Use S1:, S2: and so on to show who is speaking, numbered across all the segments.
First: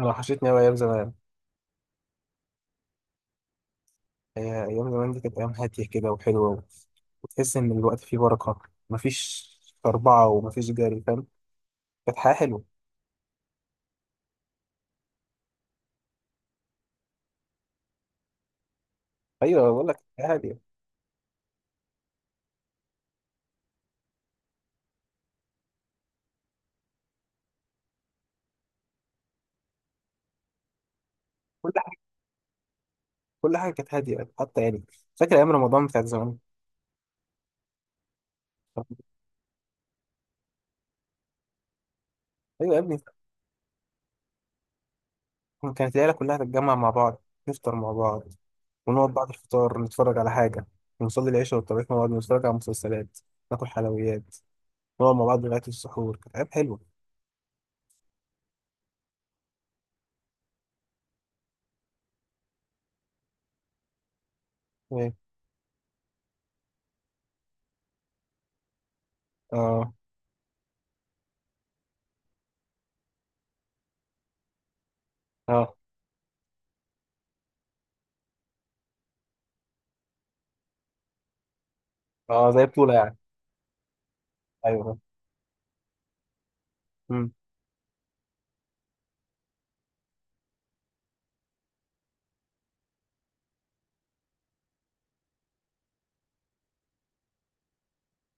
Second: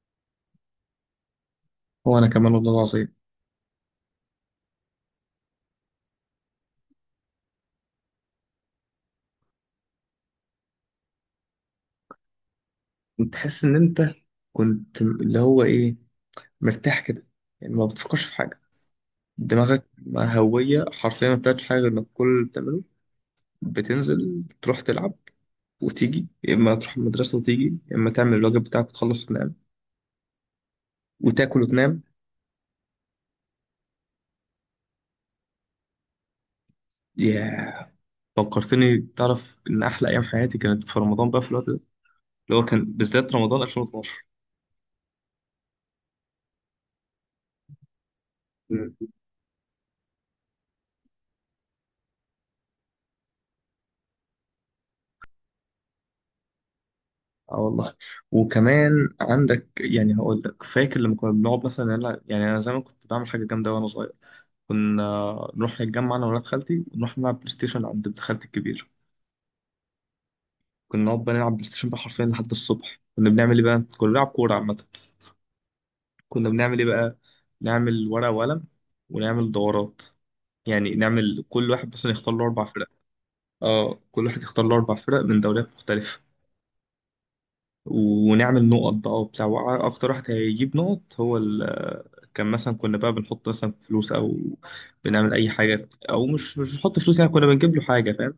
S1: انا وحشتني قوي ايام زمان.
S2: وانا كمان والله العظيم.
S1: هي ايام زمان دي كانت ايام هاديه كده وحلوه، وتحس ان الوقت فيه بركه. مفيش اربعه ومفيش جري، فاهم؟ كانت حياه حلوه.
S2: تحس ان انت كنت اللي هو ايه، مرتاح كده، يعني ما بتفكرش في حاجه،
S1: ايوه
S2: دماغك
S1: بقول لك، حياه هاديه.
S2: هويه حرفيا ما بتعملش حاجه غير انك كل اللي بتعمله بتنزل تروح تلعب وتيجي يا اما تروح المدرسه وتيجي يا اما تعمل الواجب بتاعك وتخلص وتنام وتاكل
S1: كل
S2: وتنام.
S1: حاجه، كل حاجه كانت هاديه، حتى فاكر ايام رمضان بتاعت زمان.
S2: ياه، فكرتني، تعرف ان احلى ايام حياتي كانت في رمضان بقى في الوقت ده، اللي هو
S1: ايوه يا
S2: كان
S1: ابني،
S2: بالذات رمضان 2012.
S1: كانت العيله كلها تتجمع مع بعض، نفطر مع بعض، ونقعد بعد الفطار نتفرج على حاجه، ونصلي العشاء والتراويح مع بعض، ونتفرج على مسلسلات، ناكل حلويات، نقعد مع بعض لغايه السحور. كانت ايام حلوه.
S2: اه والله. وكمان عندك يعني هقول لك، فاكر لما كنا بنقعد مثلا نلعب، يعني انا زمان كنت بعمل حاجه جامده وانا صغير. كنا
S1: إيه؟
S2: نروح نتجمع انا وولاد خالتي ونروح نلعب بلاي ستيشن عند ابن خالتي الكبير.
S1: اه.
S2: كنا نقعد بقى نلعب بلاي ستيشن بقى حرفيا لحد الصبح. كنا بنعمل ايه بقى؟ كنا بنلعب كوره عامه.
S1: اه.
S2: كنا بنعمل ايه بقى؟ نعمل ورقه وقلم ونعمل دورات، يعني نعمل كل واحد مثلا يختار له
S1: اه،
S2: اربع
S1: زي
S2: فرق.
S1: بطوله يعني.
S2: اه، كل واحد يختار له اربع
S1: ايوه.
S2: فرق من دوريات مختلفه.
S1: مم.
S2: ونعمل نقط بقى وبتاع، اكتر واحد هيجيب نقط هو ال، كان مثلا كنا بقى بنحط مثلا فلوس او بنعمل اي حاجه، او مش بنحط فلوس، يعني كنا بنجيب له حاجه فاهم؟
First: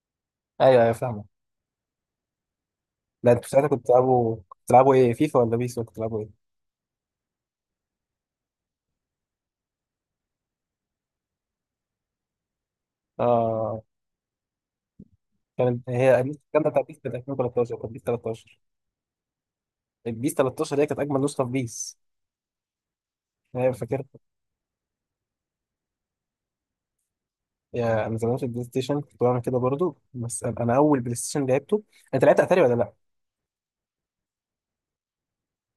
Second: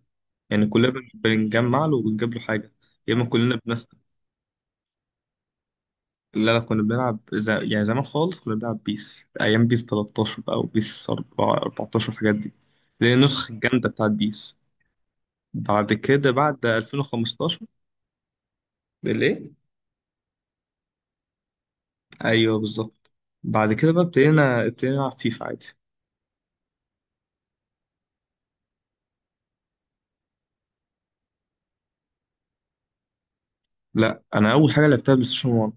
S2: يعني
S1: ايوه
S2: كلنا
S1: ايوه، فاهمه.
S2: بنجمع له وبنجيب له حاجه. يا اما
S1: لا، انتوا
S2: كلنا
S1: ساعتها كنتوا
S2: بنس.
S1: بتلعبوا، ايه، فيفا ولا بيس؟ ولا كنتوا بتلعبوا ايه؟
S2: لا لا، كنا بنلعب يعني زمان خالص كنا بنلعب بيس، ايام بيس 13 بقى وبيس 4، 14، الحاجات دي. دي النسخه
S1: اه،
S2: الجامده بتاعت بيس.
S1: كانت
S2: بعد
S1: هي
S2: كده
S1: النسخه
S2: بعد
S1: الجامده بتاع بيس كانت
S2: 2015.
S1: 2013.
S2: بالايه؟
S1: كانت بيس 13، البيس 13 هي كانت اجمل نسخه في بيس.
S2: ايوه بالظبط.
S1: انا
S2: بعد كده بقى
S1: فاكر.
S2: ابتدينا نلعب فيفا عادي.
S1: يا انا زمان في البلاي ستيشن كنت بعمل كده برضو. بس انا اول بلاي ستيشن لعبته، انت لعبت اتاري ولا لا؟
S2: لا، انا اول حاجه لعبتها بلاي ستيشن 1.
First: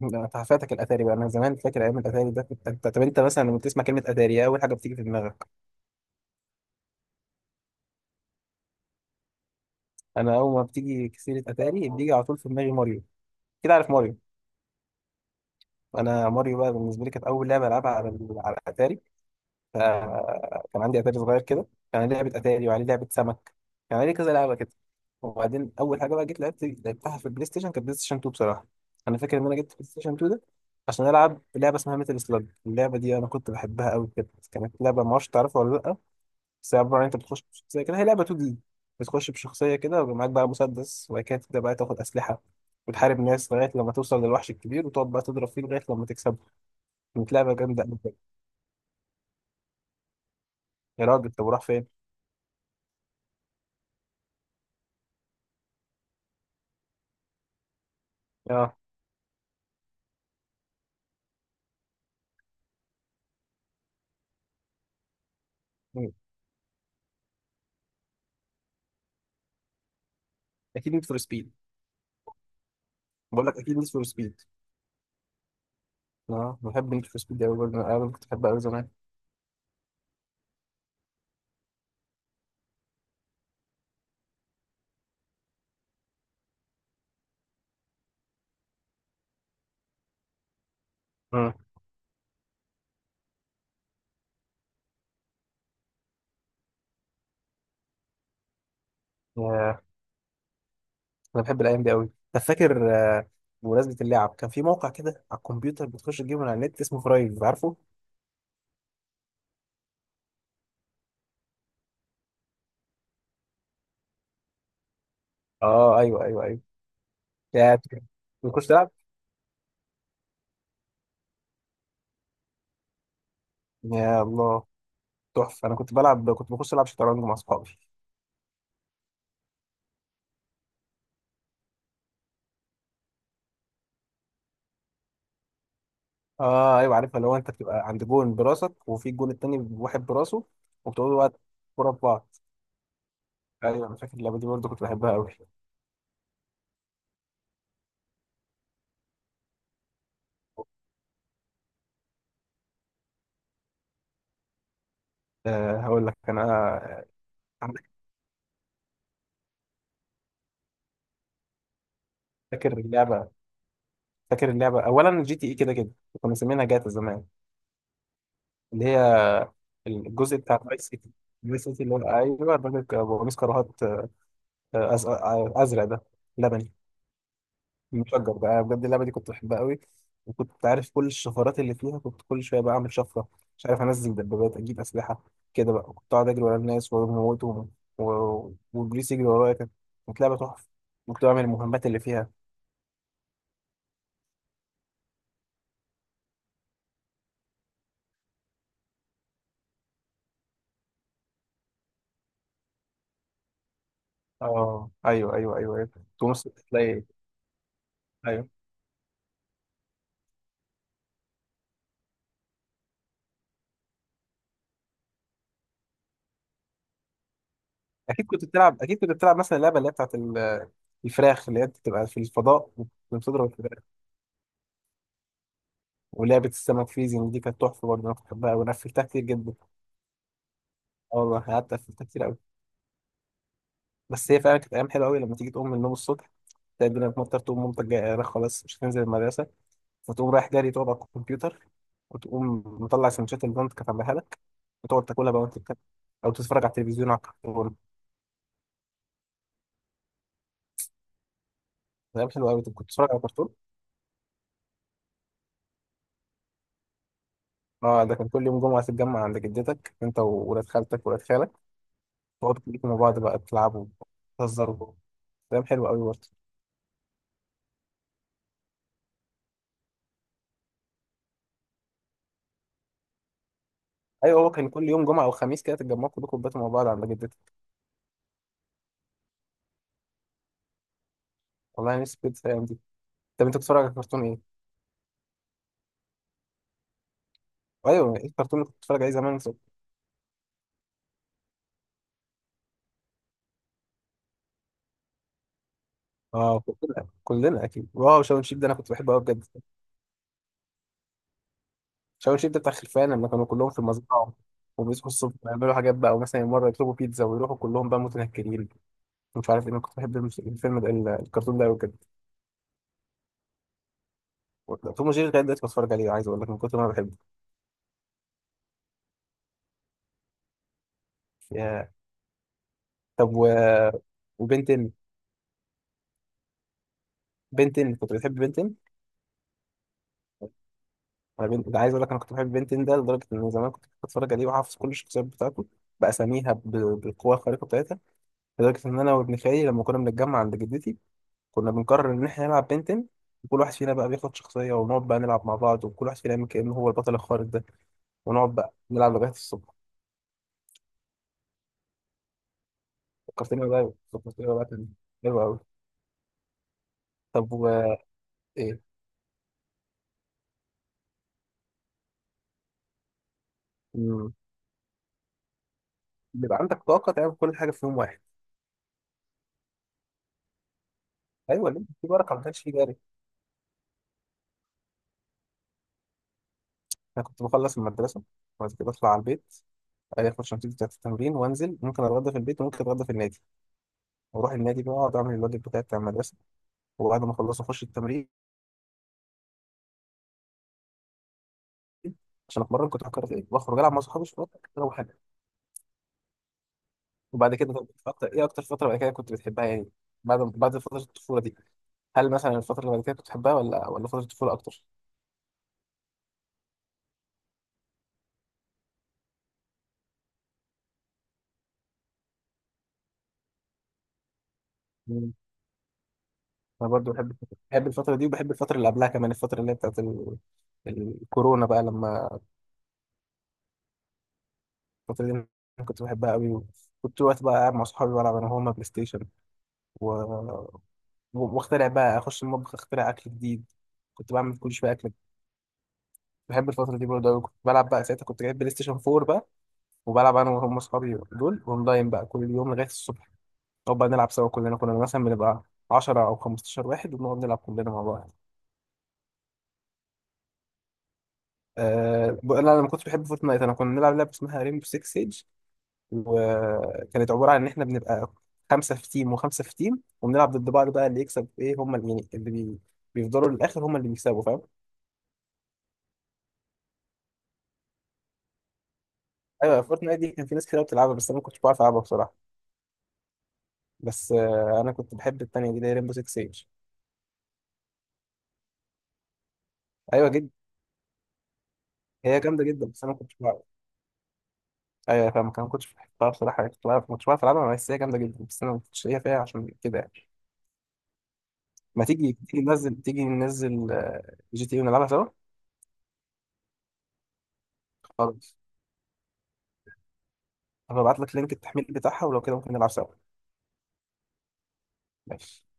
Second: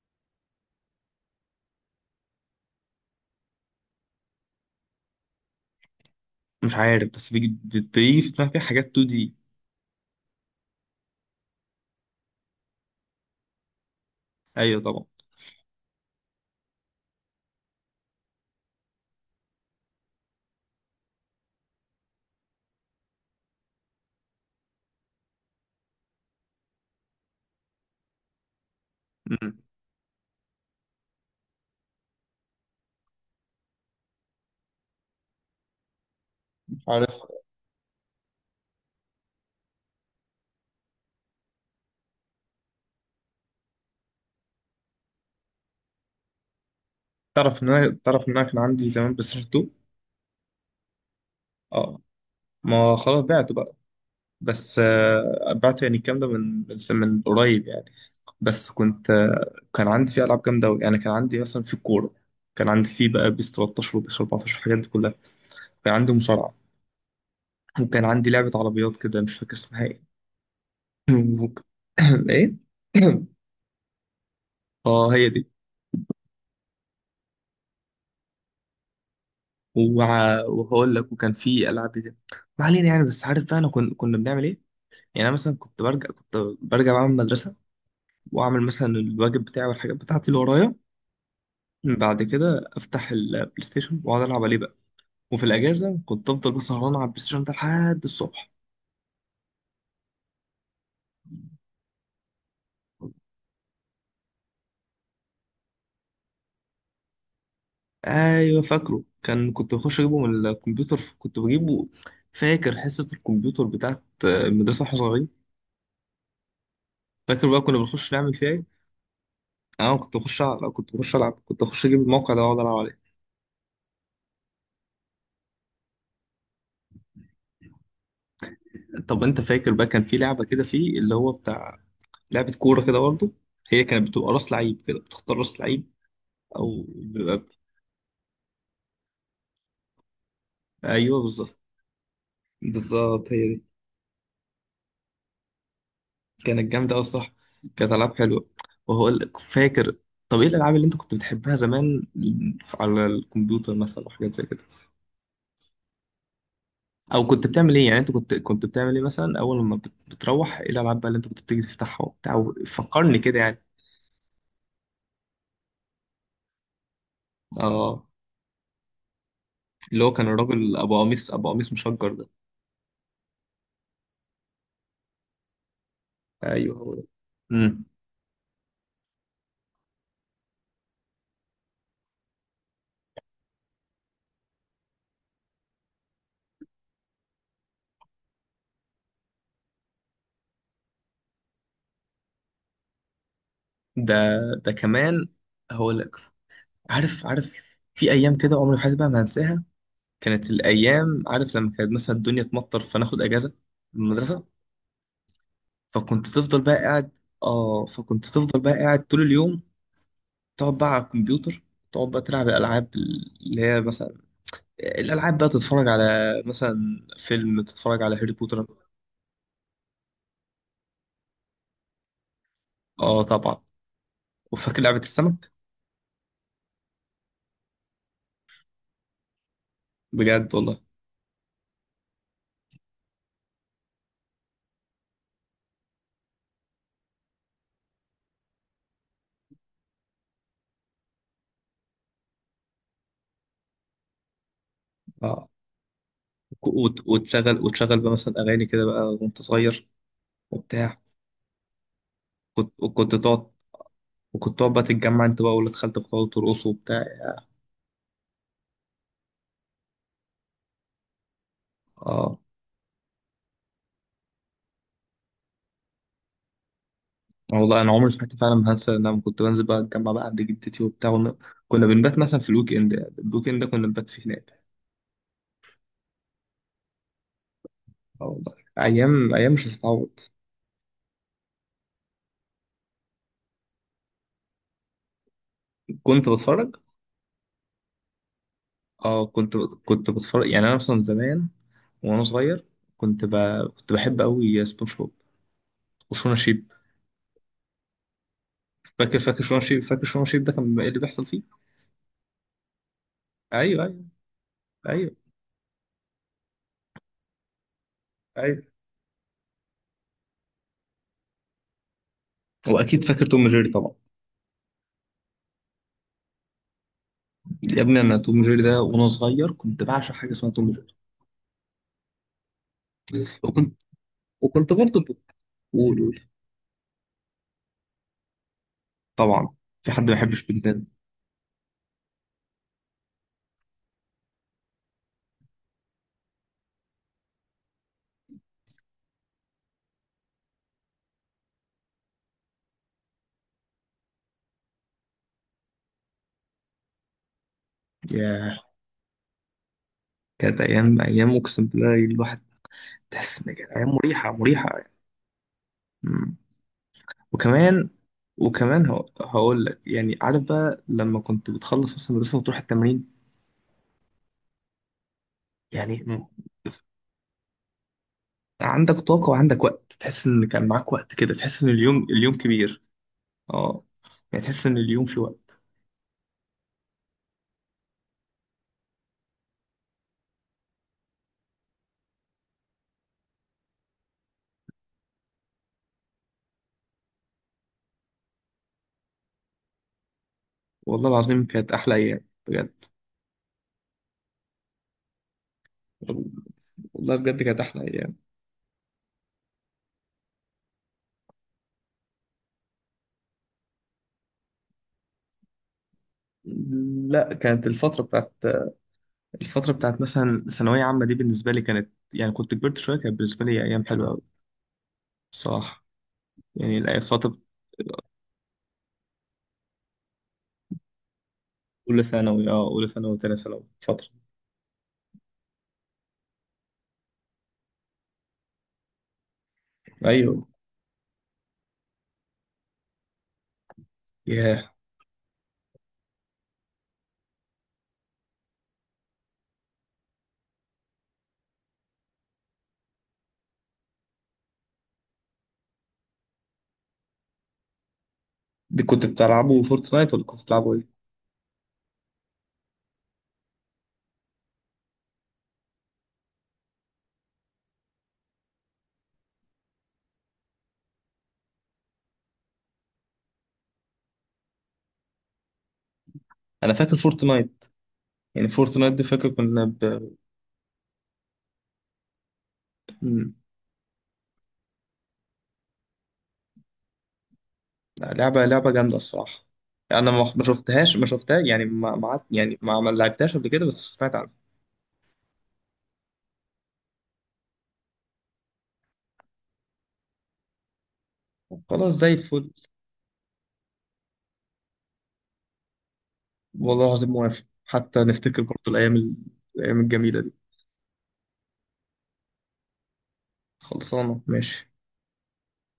S1: لا، انت فاتك الاتاري بقى. انا زمان فاكر ايام الاتاري ده كنت- انت طب انت مثلا لما بتسمع كلمه اتاري، إيه اول حاجه بتيجي في دماغك؟
S2: مش عارف بس بتيجي في دماغي حاجات 2 دي.
S1: انا اول ما بتيجي سيره اتاري، بيجي على طول في دماغي ماريو. كده، عارف ماريو؟
S2: ايوه طبعا.
S1: انا ماريو بقى بالنسبه لي كانت اول لعبه العبها على، على الاتاري. فكان عندي اتاري صغير كده، كان عليه لعبه اتاري وعليه لعبه سمك، كان عليه كذا لعبه كده. وبعدين اول حاجه بقى جيت لعبت لعبتها في البلاي ستيشن، كانت بلاي ستيشن 2 بصراحه. انا فاكر ان انا
S2: مم.
S1: جبت بلاي ستيشن 2 ده عشان العب لعبه اسمها ميتال سلاج. اللعبه دي انا كنت بحبها قوي كده، كانت لعبه، ما اعرفش تعرفها ولا لا، بس هي عباره عن
S2: عارف.
S1: انت بتخش بشخصيه كده، هي لعبه 2 دي. بتخش بشخصيه كده ويبقى معاك بقى مسدس، وبعد كده تبدا بقى تاخد اسلحه وتحارب ناس لغايه لما توصل للوحش الكبير، وتقعد بقى تضرب فيه لغايه لما تكسبه. كانت لعبه
S2: تعرف ان
S1: جامده
S2: انا،
S1: قوي.
S2: تعرف ان انا كان عندي زمان بلاي ستيشن 2.
S1: يا راجل، طب وراح فين؟
S2: اه، ما خلاص بعته بقى، بس بعته يعني الكلام ده من، من قريب يعني. بس
S1: اه.
S2: كنت كان عندي فيه العاب جامده قوي، يعني كان عندي مثلا في الكوره، كان عندي فيه بقى بيس 13 وبيس 14 والحاجات دي كلها. كان عندي مصارعه وكان عندي لعبه عربيات كده، مش فاكر اسمها ايه.
S1: اكيد نيد فور سبيد.
S2: ايه.
S1: بقول لك اكيد نيد فور سبيد.
S2: اه هي دي.
S1: اه، بحب نيد فور سبيد قوي برضه، انا كنت بحبها قوي زمان.
S2: وهقول لك وكان في العاب كده، ما علينا يعني. بس عارف بقى انا كنا بنعمل ايه، يعني انا مثلا كنت برجع، كنت برجع بقى من المدرسه واعمل مثلا الواجب بتاعي والحاجات بتاعتي اللي ورايا.
S1: مم.
S2: بعد كده افتح البلاي ستيشن واقعد العب عليه بقى. وفي الاجازه كنت افضل بقى سهران على البلاي ستيشن ده لحد الصبح.
S1: ياه، انا بحب الايام دي قوي. طب فاكر؟ بمناسبه اللعب، كان في موقع كده على الكمبيوتر، بتخش تجيبه من على النت، اسمه فرايف، عارفه؟
S2: ايوه فاكره، كان كنت بخش اجيبه من الكمبيوتر، كنت بجيبه. فاكر حصه الكمبيوتر بتاعت المدرسه واحنا صغيرين؟
S1: اه ايوه ايوه ايوه.
S2: فاكر بقى
S1: يا
S2: كنا بنخش نعمل فيها
S1: بتخش
S2: ايه؟
S1: تلعب.
S2: انا كنت كنت بخش العب، كنت بخش اجيب الموقع ده واقعد العب عليه.
S1: يا الله، تحفه. انا كنت بلعب، كنت بخش العب شطرنج مع اصحابي.
S2: طب انت فاكر بقى كان في لعبه كده فيه اللي هو بتاع، لعبه كوره كده برضه، هي كانت بتبقى راس لعيب كده، بتختار راس لعيب
S1: اه
S2: او
S1: ايوه، عارفها. لو
S2: بيبقى.
S1: انت بتبقى عند جون براسك، وفي الجون التاني واحد براسه، وبتقعدوا
S2: ايوه
S1: بقى
S2: بالظبط،
S1: كوره في بعض.
S2: بالظبط هي دي.
S1: ايوه، انا فاكر اللعبه دي برضه، كنت بحبها قوي.
S2: كانت جامده قوي الصراحه. كانت العاب حلوه. وهو لك فاكر، طب ايه الالعاب اللي انت كنت بتحبها زمان على الكمبيوتر مثلا وحاجات زي كده؟
S1: أه، هقول لك انا
S2: او كنت بتعمل ايه يعني، انت كنت بتعمل ايه مثلا اول ما بتروح، ايه الالعاب بقى اللي انت كنت بتيجي تفتحها وبتاع،
S1: فاكر
S2: فكرني
S1: اللعبة،
S2: كده يعني.
S1: فاكر اللعبة أولا جي تي إي كده كده، كنا مسمينها جاتا زمان.
S2: اه
S1: اللي هي
S2: اللي هو كان
S1: الجزء بتاع
S2: الراجل
S1: فايس
S2: ابو
S1: سيتي.
S2: قميص، ابو
S1: فايس
S2: قميص
S1: سيتي، اللي هو
S2: مشجر ده.
S1: أيوه الراجل أبو قميص كراهات. أزرق ده، لبني،
S2: ايوه هو ده. مم.
S1: مشجر بقى. أنا بجد اللعبة دي كنت بحبها قوي، وكنت عارف كل الشفرات اللي فيها. كنت كل شوية بقى أعمل شفرة، مش عارف أنزل دبابات، أجيب أسلحة. كده بقى كنت أقعد أجري ورا الناس وأموتهم، والبوليس يجري ورايا. كانت لعبة تحفة، كنت بعمل المهمات اللي فيها.
S2: ده، ده كمان هقول لك، عارف عارف في ايام كده عمري في حياتي بقى ما هنساها. كانت الايام، عارف لما كانت مثلا الدنيا تمطر فناخد اجازه من المدرسه،
S1: اه ايوه ايوه ايوه ايوه.
S2: فكنت
S1: تونس
S2: تفضل بقى
S1: تلاقي.
S2: قاعد، اه فكنت
S1: ايوه.
S2: تفضل بقى قاعد طول اليوم، تقعد بقى على الكمبيوتر، تقعد بقى تلعب الالعاب اللي هي مثلا الالعاب بقى، تتفرج على مثلا فيلم، تتفرج على
S1: اكيد
S2: هاري
S1: كنت
S2: بوتر.
S1: بتلعب، اكيد كنت بتلعب مثلا اللعبه اللي هي بتاعت الفراخ، اللي هي بتبقى في الفضاء
S2: اه
S1: وبتضرب
S2: طبعا.
S1: الفراخ.
S2: وفاكر لعبه السمك.
S1: ولعبه السمك فيزينج دي، كانت تحفه برضه، انا كنت بحبها، وانا قفلتها كتير جدا.
S2: بجد والله.
S1: اه والله، قعدت قفلتها كتير قوي. بس هي فعلا كانت ايام حلوه قوي، لما تيجي تقوم من النوم الصبح، تلاقي الدنيا بتمطر، تقوم مامتك جايه "أنا خلاص مش هتنزل المدرسه"، فتقوم رايح جري تقعد على الكمبيوتر، وتقوم مطلع سندوتشات اللي مامتك كانت عاملاها لك، وتقعد تاكلها بقى،
S2: آه.
S1: وانت بتاكل او تتفرج على التلفزيون، على
S2: وتشغل،
S1: الكرتون.
S2: وتشغل بقى مثلا اغاني كده بقى وانت صغير وبتاع.
S1: كلام حلو قوي. كنت بتتفرج
S2: وكنت
S1: على كرتون.
S2: تقعد، وكنت تقعد بقى تتجمع انت بقى واللاد خالتك وتقعدوا ترقصوا وبتاع.
S1: اه، ده كان كل يوم جمعه تتجمع عند جدتك، انت وولاد خالتك وولاد خالك،
S2: اه
S1: تقعدوا كلكم مع بعض بقى تلعبوا، تهزروا. كلام حلو قوي برضه.
S2: والله انا عمري في حياتي فعلا ما هنسى إن انا كنت بنزل بقى اتجمع بقى عند جدتي وبتاع كنا بنبات مثلا في الويك اند، الويك اند ده كنا بنبات فيه
S1: ايوه، هو
S2: هناك.
S1: كان كل يوم جمعه او خميس كده تتجمعوا كلكم، باتوا مع بعض عند جدتي.
S2: اه والله، ايام ايام مش هتتعوض.
S1: والله نفسي كنت في الايام دي. طب انت بتتفرج على كرتون ايه؟
S2: كنت بتفرج.
S1: ايوه، ايه الكرتون اللي كنت بتتفرج عليه
S2: اه
S1: زمان؟
S2: كنت، كنت بتفرج، يعني انا مثلا زمان وانا صغير، كنت ب... كنت بحب قوي سبونج بوب وشونا
S1: اه
S2: شيب.
S1: كلنا، كلنا اكيد. واو، شاون شيب ده انا كنت بحبه
S2: فاكر،
S1: قوي
S2: فاكر
S1: بجد.
S2: شونا شيب، فاكر شونا شيب ده كان ايه اللي بيحصل فيه؟
S1: شاون شيب ده بتاع خلفان، لما كانوا كلهم في
S2: ايوه ايوه
S1: المزرعه، وبيصحوا
S2: ايوه
S1: الصبح يعملوا حاجات بقى، ومثلا مره يطلبوا بيتزا ويروحوا كلهم بقى
S2: ايوه.
S1: متنكرين. مش عارف ايه، انا كنت بحب الفيلم ده، الكرتون ده قوي بجد.
S2: واكيد فاكر توم جيري طبعا.
S1: توم وجيري لغايه دلوقتي بتفرج عليه، عايز اقول لك من كتر ما انا بحبه.
S2: يا ابني انا توم جيري ده وانا صغير كنت بعشق حاجه اسمها توم جيري.
S1: يا. طب
S2: وكنت، وكنت
S1: وبنتن
S2: برضه، بقول.
S1: بنتين. كنت بتحب بنتين؟
S2: طبعا، في حد ما بيحبش بنتان؟
S1: انا ده عايز اقول لك انا كنت بحب بنتين ده لدرجه ان زمان كنت بتفرج عليه وحافظ كل الشخصيات بتاعته، باساميها ب... بالقوه الخارقه بتاعتها. لدرجه ان انا وابن خالي لما كنا بنتجمع عند جدتي، كنا بنقرر ان احنا نلعب بنتين، وكل واحد فينا بقى بياخد شخصيه، ونقعد بقى نلعب مع بعض، وكل واحد فينا يعمل كانه هو البطل الخارق ده. ونقعد
S2: ياه،
S1: بقى نلعب لغايه الصبح.
S2: كانت ايام، ايام اقسم بالله الواحد تحس ان
S1: فكرتني
S2: كانت ايام
S1: بقى
S2: مريحه،
S1: فكرتني بقى
S2: مريحه
S1: كان
S2: يعني.
S1: حلو قوي.
S2: مم.
S1: طب و،
S2: وكمان،
S1: ايه،
S2: وكمان هقول لك، يعني عارف بقى لما كنت بتخلص مثلا المدرسه وتروح التمرين،
S1: مم،
S2: يعني مم.
S1: بيبقى عندك طاقه تعمل كل حاجه في يوم واحد.
S2: عندك طاقه وعندك وقت، تحس ان كان معاك وقت كده، تحس ان
S1: ايوه، ليه
S2: اليوم،
S1: في بركه،
S2: اليوم
S1: ما كانش في
S2: كبير.
S1: جري.
S2: اه، يعني تحس ان اليوم في وقت.
S1: انا كنت بخلص المدرسه، وبعد كده بطلع على البيت عادي، اخش نتيجتي بتاعت التمرين وانزل، ممكن اتغدى في البيت وممكن اتغدى في النادي، واروح النادي بقى اقعد اعمل الواجب بتاعي بتاع المدرسه، وبعد ما اخلص اخش التمرين
S2: والله العظيم كانت احلى ايام
S1: عشان
S2: بجد.
S1: اتمرن. كنت بفكر في ايه؟ واخرج العب مع صحابي شويه، اروح حاجه.
S2: والله بجد
S1: وبعد
S2: كانت
S1: كده
S2: احلى
S1: طب
S2: ايام.
S1: ايه اكتر فتره بعد كده كنت بتحبها يعني، بعد فتره الطفوله دي؟ هل مثلا الفتره اللي بعد كده كنت بتحبها، ولا فتره الطفوله اكتر؟
S2: لا، كانت الفتره بتاعت، الفتره بتاعت مثلا ثانويه عامه دي بالنسبه لي كانت، يعني كنت كبرت شويه، كانت بالنسبه لي ايام حلوه قوي
S1: مم.
S2: بصراحه. يعني
S1: انا برضو بحب،
S2: فتره
S1: بحب الفتره دي، وبحب الفتره اللي قبلها كمان، الفتره اللي هي بتاعت الكورونا بقى
S2: اولى
S1: لما،
S2: ثانوي، اه اولى ثانوي وثانيه ثانوي فتره.
S1: الفتره دي أنا كنت بحبها قوي. كنت وقت بقى قاعد مع صحابي بلعب انا وهما بلاي ستيشن، و...
S2: ايوه.
S1: واخترع بقى، اخش المطبخ اخترع اكل جديد، كنت بعمل كل
S2: ياه،
S1: شويه اكل. بحب الفتره دي برضه أوي. كنت بلعب بقى، ساعتها كنت جايب بلاي ستيشن 4 بقى، وبلعب انا وهم اصحابي دول اونلاين بقى كل يوم لغايه الصبح، نقعد بقى نلعب سوا كلنا. كنا مثلا بنبقى 10 او 15 واحد، وبنقعد نلعب كلنا مع بعض.
S2: دي كنت بتلعبوا فورتنايت ولا كنت بتلعبوا ايه؟
S1: أه انا لما كنت بحب فورتنايت، انا كنا بنلعب لعبه اسمها ريمبو 6 سيج، وكانت عباره عن ان احنا بنبقى خمسه في تيم وخمسه في تيم، وبنلعب ضد بعض بقى. اللي يكسب، ايه هم اللي، يعني بيفضلوا للاخر هم اللي بيكسبوا.
S2: انا فاكر فورتنايت، يعني فورتنايت دي فاكر كنا
S1: ايوه، فورتنايت دي كان في ناس كتير بتلعبها، بس انا ما كنتش بعرف العبها بصراحه.
S2: ب...
S1: بس آه، انا كنت بحب التانية دي اللي هي ريمبو 6 سيج.
S2: لعبة لعبة جامدة الصراحة. أنا
S1: ايوه
S2: ما
S1: جدا،
S2: شفتهاش، ما شفتها يعني، ما ما عد-
S1: هي
S2: يعني
S1: جامده
S2: ما
S1: جدا،
S2: ما
S1: بس انا ما كنتش
S2: لعبتهاش قبل
S1: بعرف.
S2: كده بس سمعت عنها.
S1: ايوه فاهم، ما كنتش بحبها بصراحه يعني. كنت بعرف، ما كنتش بعرف العبها، بس هي جامده جدا، بس انا ما كنتش ليا فيها عشان كده يعني.
S2: خلاص
S1: ما
S2: زي
S1: تيجي،
S2: الفل.
S1: تيجي ننزل جي تي إيه ونلعبها سوا.
S2: والله العظيم موافق، حتى نفتكر
S1: خلاص،
S2: برضه الأيام الأيام الجميلة دي.
S1: هبعت لك لينك التحميل بتاعها، ولو كده ممكن نلعب سوا.
S2: خلصانة ماشي.
S1: ماشي.